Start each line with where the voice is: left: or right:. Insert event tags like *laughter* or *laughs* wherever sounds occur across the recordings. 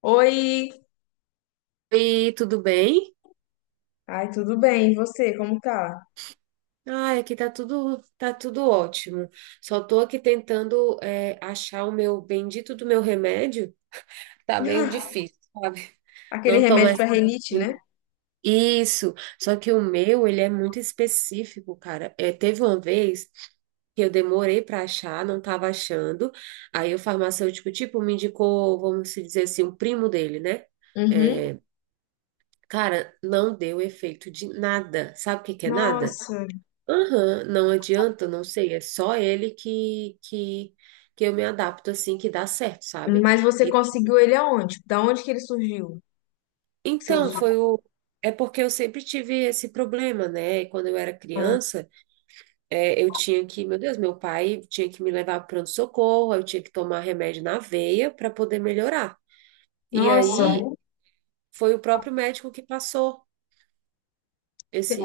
left: Oi!
right: Oi, tudo bem?
left: Ai, tudo bem? E você, como tá?
right: Ai, aqui tá tudo ótimo. Só tô aqui tentando achar o meu bendito do meu remédio. Tá meio
left: *laughs*
right: difícil, sabe?
left: Aquele
right: Não tô
left: remédio
right: mais
left: pra renite, né?
right: conseguindo. Isso. Só que o meu, ele é muito específico, cara. Teve uma vez que eu demorei para achar, não estava achando. Aí o farmacêutico, tipo, me indicou, vamos se dizer assim, um primo dele, né?
left: Uhum.
right: É, cara, não deu efeito de nada. Sabe o que que é nada?
left: Nossa,
right: Aham, não adianta, não sei, é só ele que eu me adapto assim, que dá certo, sabe?
left: mas você
right: E-
left: conseguiu ele aonde? Da onde que ele surgiu? Que você
right: então,
left: usou?
right: foi o. É porque eu sempre tive esse problema, né? E quando eu era criança, eu tinha que, meu Deus, meu pai tinha que me levar para pronto-socorro, eu tinha que tomar remédio na veia para poder melhorar. E
left: Nossa,
right: aí foi o próprio médico que passou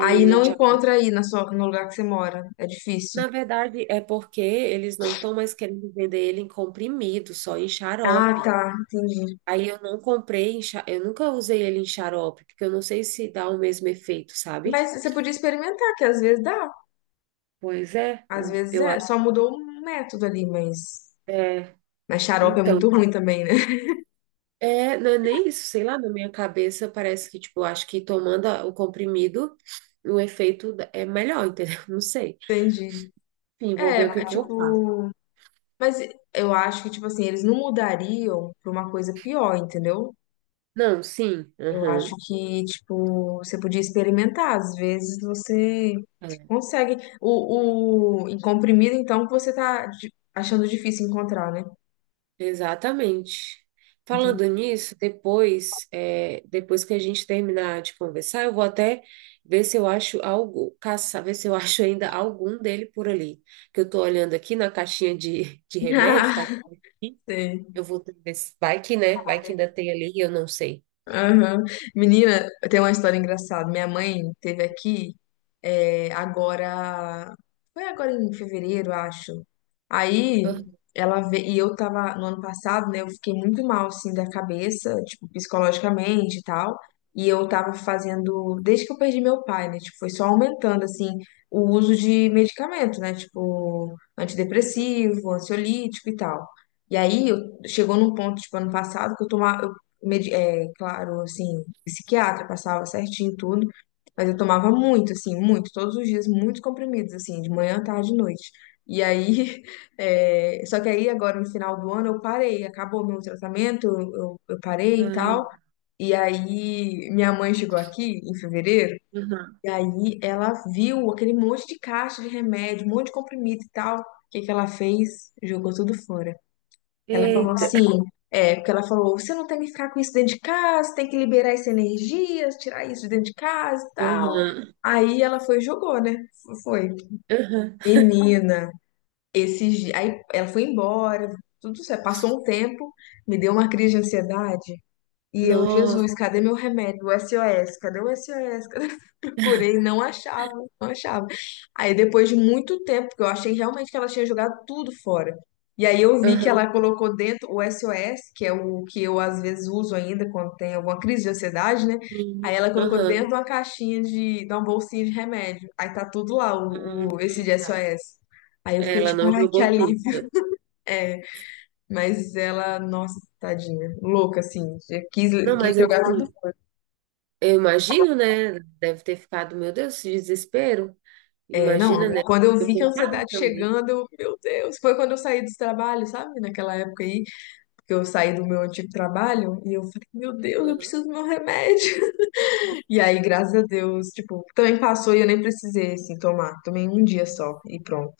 left: aí não encontra
right: antialérgico.
left: aí na sua, no lugar que você mora. É difícil.
right: Na verdade, é porque eles não estão mais querendo vender ele em comprimido, só em
left: Ah,
right: xarope.
left: tá, entendi.
right: Aí eu não comprei, eu nunca usei ele em xarope, porque eu não sei se dá o mesmo efeito, sabe?
left: Mas você podia experimentar, que às vezes dá.
right: Pois é,
left: Às vezes
right: eu
left: é,
right: acho.
left: só mudou o método ali, mas.
right: É,
left: Mas xarope é
right: então,
left: muito ruim também, né? *laughs*
right: não é nem isso, sei lá, na minha cabeça parece que, tipo, eu acho que o comprimido, o é melhor, entendeu? *laughs* Não sei.
left: Entendi.
right: Enfim, vou ver o que
left: É
right: que eu faço.
left: tipo. Mas eu acho que, tipo assim, eles não mudariam pra uma coisa pior, entendeu?
right: Não, sim,
left: Eu acho
right: aham.
left: que, tipo, você podia experimentar. Às vezes você
right: É.
left: consegue. Em comprimido, então, que você tá achando difícil encontrar, né?
right: Exatamente. Falando
left: Entendi.
right: nisso, depois, depois que a gente terminar de conversar, eu vou até ver se eu acho algo, caçar, ver se eu *laughs* acho ainda algum dele por ali. Que eu tô olhando aqui na caixinha de
left: *laughs*
right: remédio,
left: Ah,
right: tá?
left: sei.
right: Eu vou ver se vai que, né? Vai que ainda tem ali, eu não sei.
left: Aham. Menina, tem uma história engraçada. Minha mãe teve aqui agora. Foi agora em fevereiro, acho. Aí
right: Aham,
left: ela veio. E eu tava no ano passado, né? Eu fiquei muito mal, assim, da cabeça, tipo, psicologicamente e tal. E eu tava fazendo. Desde que eu perdi meu pai, né? Tipo, foi só aumentando, assim, o uso de medicamento, né? Tipo, antidepressivo, ansiolítico e tal. E aí eu, chegou num ponto, tipo, ano passado, que eu tomava claro, assim, psiquiatra, passava certinho tudo, mas eu tomava muito, assim, muito, todos os dias, muitos comprimidos, assim, de manhã, tarde e noite. E aí, *laughs* só que aí agora no final do ano eu parei, acabou meu tratamento, eu parei e tal.
right: aham,
left: E aí minha mãe chegou aqui em fevereiro,
right: aham.
left: e aí ela viu aquele monte de caixa de remédio, um monte de comprimido e tal. O que que ela fez? Jogou tudo fora. Ela falou
right: Eita.
left: assim, porque ela falou, você não tem que ficar com isso dentro de casa, tem que liberar essa energia, tirar isso de dentro de casa e tal.
right: Aham,
left: Aí ela foi e jogou, né? Foi.
right: aham.
left: Menina, esses dias. Aí ela foi embora, tudo certo. Passou um tempo, me deu uma crise de ansiedade. E eu,
right: Nossa.
left: Jesus, cadê meu remédio? O SOS, cadê o SOS? Procurei, não achava, não achava. Aí depois de muito tempo, porque eu achei realmente que ela tinha jogado tudo fora. E aí eu vi que
right: Aham.
left: ela colocou dentro o SOS, que é o que eu às vezes uso ainda quando tem alguma crise de ansiedade, né? Aí
right: Sim.
left: ela colocou dentro de
right: Aham.
left: uma caixinha de uma bolsinha de remédio. Aí tá tudo lá, esse
right: Ah,
left: de
right: tá.
left: SOS. Aí eu fiquei
right: Ela
left: tipo,
right: não
left: ai, que
right: jogou tudo, né?
left: alívio. É, mas ela, nossa, tadinha, louca assim, quis,
right: Não,
left: quis
right: mas
left: jogar tudo.
right: assim, eu imagino, né? Deve ter ficado, meu Deus, esse desespero.
left: É, não,
right: Imagina, né?
left: quando eu vi que a
right: Preocupada
left: ansiedade
right: também.
left: chegando, eu, meu Deus, foi quando eu saí do trabalho, sabe? Naquela época aí, que eu saí do meu antigo trabalho, e eu falei, meu Deus, eu
right: Aham.
left: preciso do meu remédio. *laughs* E aí, graças a Deus, tipo, também passou e eu nem precisei, assim, tomar. Tomei um dia só e pronto.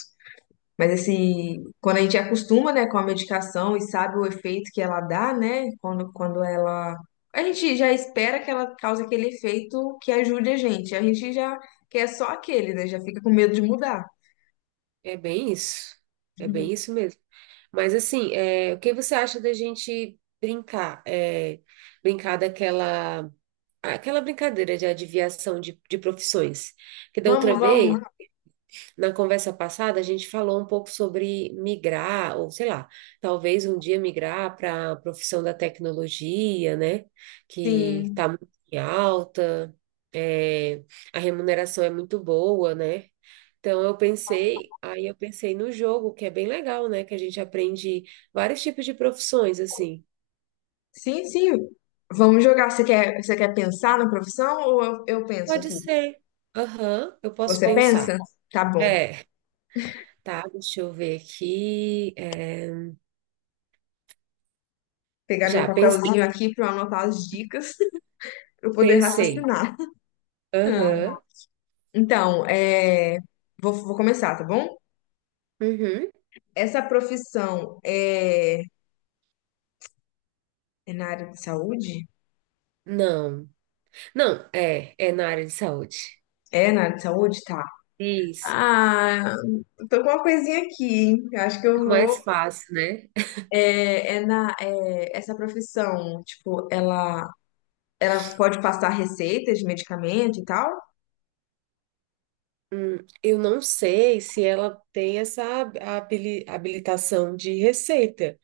left: Mas, assim, quando a gente acostuma, né, com a medicação e sabe o efeito que ela dá, né, quando ela... A gente já espera que ela cause aquele efeito que ajude a gente. A gente já quer só aquele, né, já fica com medo de mudar.
right: É bem isso. É bem isso mesmo. Mas assim, é, o que você acha da gente brincar? É, brincar daquela aquela brincadeira de adivinhação de profissões. Que da outra
left: Vamos, vamos.
right: vez, na conversa passada, a gente falou um pouco sobre migrar, ou sei lá, talvez um dia migrar para a profissão da tecnologia, né? Que
left: Sim,
right: está muito em alta, é, a remuneração é muito boa, né? Então eu pensei, aí eu pensei no jogo, que é bem legal, né? Que a gente aprende vários tipos de profissões, assim.
left: sim, sim. Vamos jogar. Você quer pensar na profissão ou eu penso
right: Pode
left: aqui?
right: ser. Aham, eu posso
left: Você pensa?
right: pensar.
left: Tá bom.
right: É, tá, deixa eu ver aqui.
left: Pegar meu
right: Já pensei,
left: papelzinho aqui para anotar as dicas para eu poder
right: pensei.
left: raciocinar. Hum.
right: Aham.
left: Então, vou começar, tá bom?
right: Uhum.
left: Essa profissão é na área de saúde?
right: Não. Não, é na área de saúde.
left: É na área de saúde? Tá.
right: Isso.
left: Ah, tô com uma coisinha aqui. Hein? Eu acho que eu
right: Fica
left: vou.
right: mais fácil, né?
left: Essa profissão, tipo, ela pode passar receitas de medicamento e tal?
right: Hum, eu não sei se ela tem essa habilitação de receita,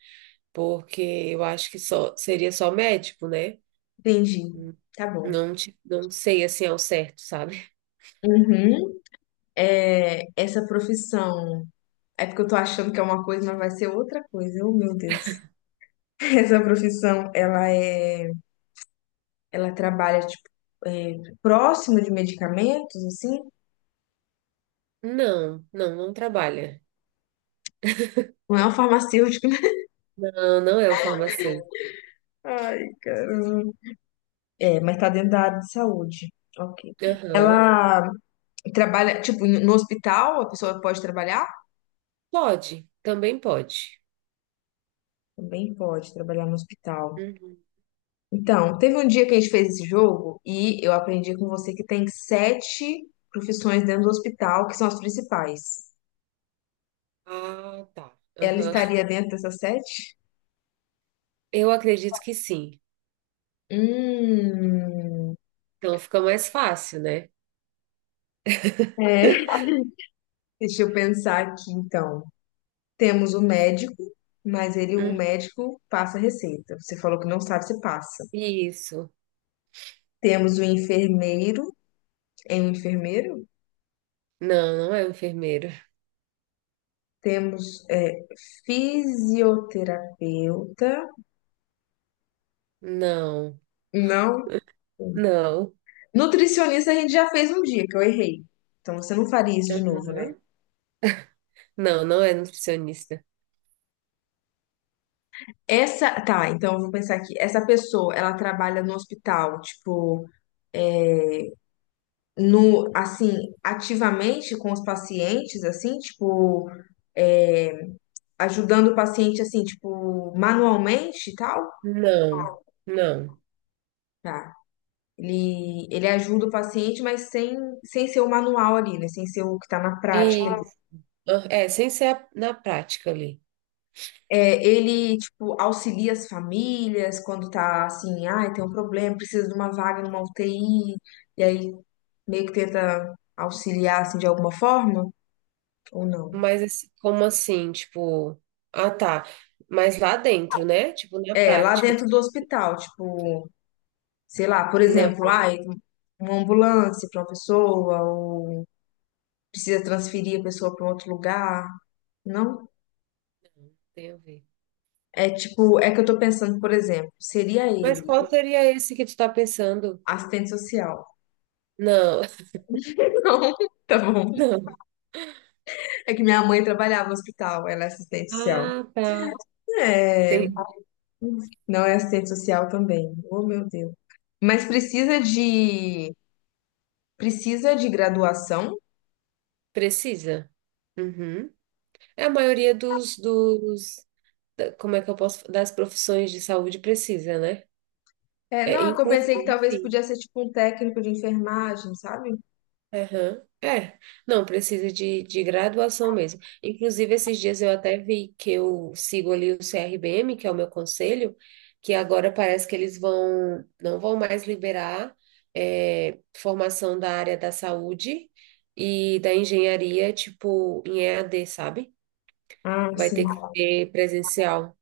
right: porque eu acho que só seria só médico, né?
left: Entendi.
right: Hum,
left: Tá bom.
right: Não sei assim ao certo, sabe?
left: Uhum. Essa profissão. É porque eu tô achando que é uma coisa, mas vai ser outra coisa. Oh, meu Deus. *laughs* Essa profissão, ela é. Ela trabalha, tipo, é, próximo de medicamentos, assim?
right: Não, não, não trabalha.
left: Não é um farmacêutico, né?
right: Não, não é o farmacêutico.
left: *laughs* Ai, caramba. É, mas tá dentro da área de saúde. Ok.
right: Aham.
left: Ela trabalha, tipo, no hospital, a pessoa pode trabalhar?
right: Pode, também pode.
left: Também pode trabalhar no hospital.
right: Uhum.
left: Então, teve um dia que a gente fez esse jogo e eu aprendi com você que tem sete profissões dentro do hospital, que são as principais.
right: Ah, tá.
left: Ela
right: Aham.
left: estaria dentro dessas sete?
right: Eu acredito que sim.
left: Hum,
right: Então fica mais fácil, né?
left: é. *laughs* Deixa eu pensar aqui, então. Temos o médico, mas ele, o
right: Hum,
left: médico, passa receita. Você falou que não sabe se passa.
right: isso.
left: Temos o enfermeiro, é um enfermeiro?
right: Não, não é um enfermeiro.
left: Temos fisioterapeuta.
right: Não,
left: Não.
right: não.
left: Nutricionista a gente já fez um dia, que eu errei. Então você não faria isso de novo, né?
right: Aham. Não, não é nutricionista.
left: Essa, tá, então eu vou pensar aqui. Essa pessoa, ela trabalha no hospital, tipo, no, assim, ativamente com os pacientes, assim, tipo, é, ajudando o paciente, assim, tipo, manualmente e tal?
right: Não, não.
left: Tá. Ele ajuda o paciente, mas sem ser o manual ali, né? Sem ser o que tá na prática.
right: Isso. Ah, sem ser na prática ali.
left: Ele, tipo, auxilia as famílias quando tá assim, ai, tem um problema, precisa de uma vaga numa UTI, e aí meio que tenta auxiliar, assim, de alguma forma, ou não?
right: Mas assim, como assim? Tipo, ah, tá. Mas lá dentro, né? Tipo, na
left: É, lá
right: prática. Tu-
left: dentro do hospital, tipo, sei lá, por
right: não,
left: exemplo, ai, uma ambulância para uma pessoa, ou precisa transferir a pessoa para outro lugar, não?
right: tem a ver.
left: É tipo, é que eu tô pensando, por exemplo, seria
right: Mas
left: ele,
right: qual
left: o
right: seria esse que tu tá pensando?
left: assistente social.
right: Não.
left: *laughs* Não, tá bom.
right: Não.
left: É que minha mãe trabalhava no hospital, ela é assistente social.
right: Ah, tá.
left: É,
right: Tem,
left: não é assistente social também. Oh, meu Deus. Mas precisa de graduação?
right: precisa. Uhum. É a maioria dos como é que eu posso, das profissões de saúde precisa, né?
left: É,
right: É,
left: não, é que eu pensei que talvez
right: inclusive,
left: podia ser tipo um técnico de enfermagem, sabe?
right: aham. É, não, precisa de graduação mesmo. Inclusive, esses dias eu até vi que eu sigo ali o CRBM, que é o meu conselho, que agora parece que eles vão, não vão mais liberar formação da área da saúde e da engenharia, tipo, em EAD, sabe?
left: Ah,
right: Vai
left: sim.
right: ter que ser presencial.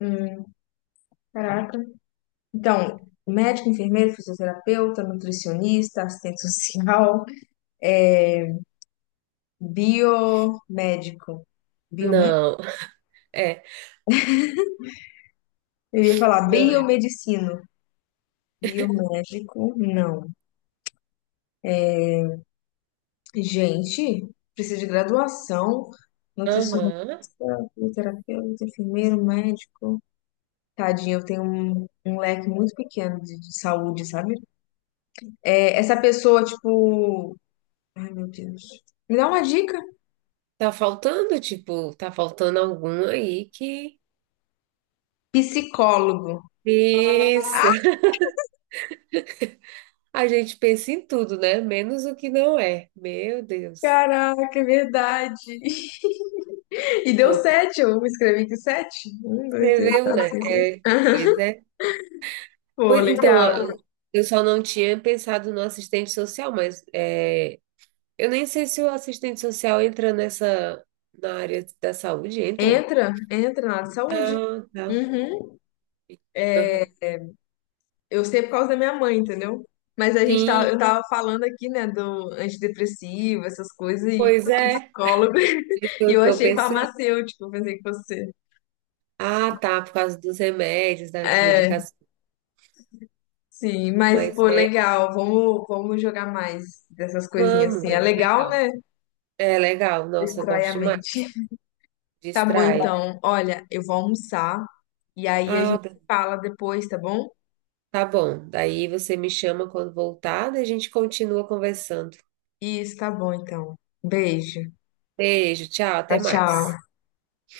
left: Hum, caraca. Então, médico, enfermeiro, fisioterapeuta, nutricionista, assistente social, biomédico. Biomédico?
right: Não, é,
left: Eu ia falar
right: não é.
left: biomedicino. Biomédico, não. Gente, precisa de graduação.
right: Aham.
left: Fisioterapeuta, enfermeiro, médico. Tadinha, eu tenho um leque muito pequeno de saúde, sabe? É, essa pessoa, tipo. Ai, meu Deus. Me dá uma dica.
right: Tá faltando, tipo, tá faltando algum aí que.
left: Psicólogo.
right: Isso.
left: Ah,
right: A gente pensa em tudo, né? Menos o que não é. Meu Deus.
left: caraca, é verdade. *laughs* E deu
right: Eu
left: sete, eu escrevi aqui sete. Um, dois, três,
right: escreveu,
left: quatro,
right: né?
left: cinco, seis. *laughs*
right: É.
left: Pô,
right: Pois, então,
left: legal.
right: eu só não tinha pensado no assistente social, mas é, eu nem sei se o assistente social entra nessa, na área da saúde, entra?
left: Entra, entra na área de saúde.
right: Ah, tá.
left: Uhum.
right: Aham.
left: Eu sei por causa da minha mãe, entendeu? Mas
right: Sim,
left: eu tava falando aqui, né, do antidepressivo, essas coisas, e
right: pois é.
left: psicólogo,
right: Isso
left: *laughs*
right: é
left: e
right: o
left: eu
right: que eu
left: achei
right: pensei.
left: farmacêutico, eu pensei que fosse ser.
right: Ah, tá, por causa dos remédios, das
left: É,
right: medicações.
left: sim, mas, pô,
right: Mas é,
left: legal, vamos jogar mais dessas coisinhas
right: vamos,
left: assim.
right: é
left: É
right: bem
left: legal,
right: legal.
left: né?
right: É legal, nossa, eu
left: Distrai
right: gosto
left: a mente.
right: demais.
left: Tá bom,
right: Distrai.
left: então. Olha, eu vou almoçar, e aí a gente
right: Ah,
left: se fala depois, tá bom?
right: tá bom. Daí você me chama quando voltar, daí a gente continua conversando.
left: Isso, tá bom, então. Beijo.
right: Beijo, tchau,
left: Tchau,
right: até mais.
left: tchau.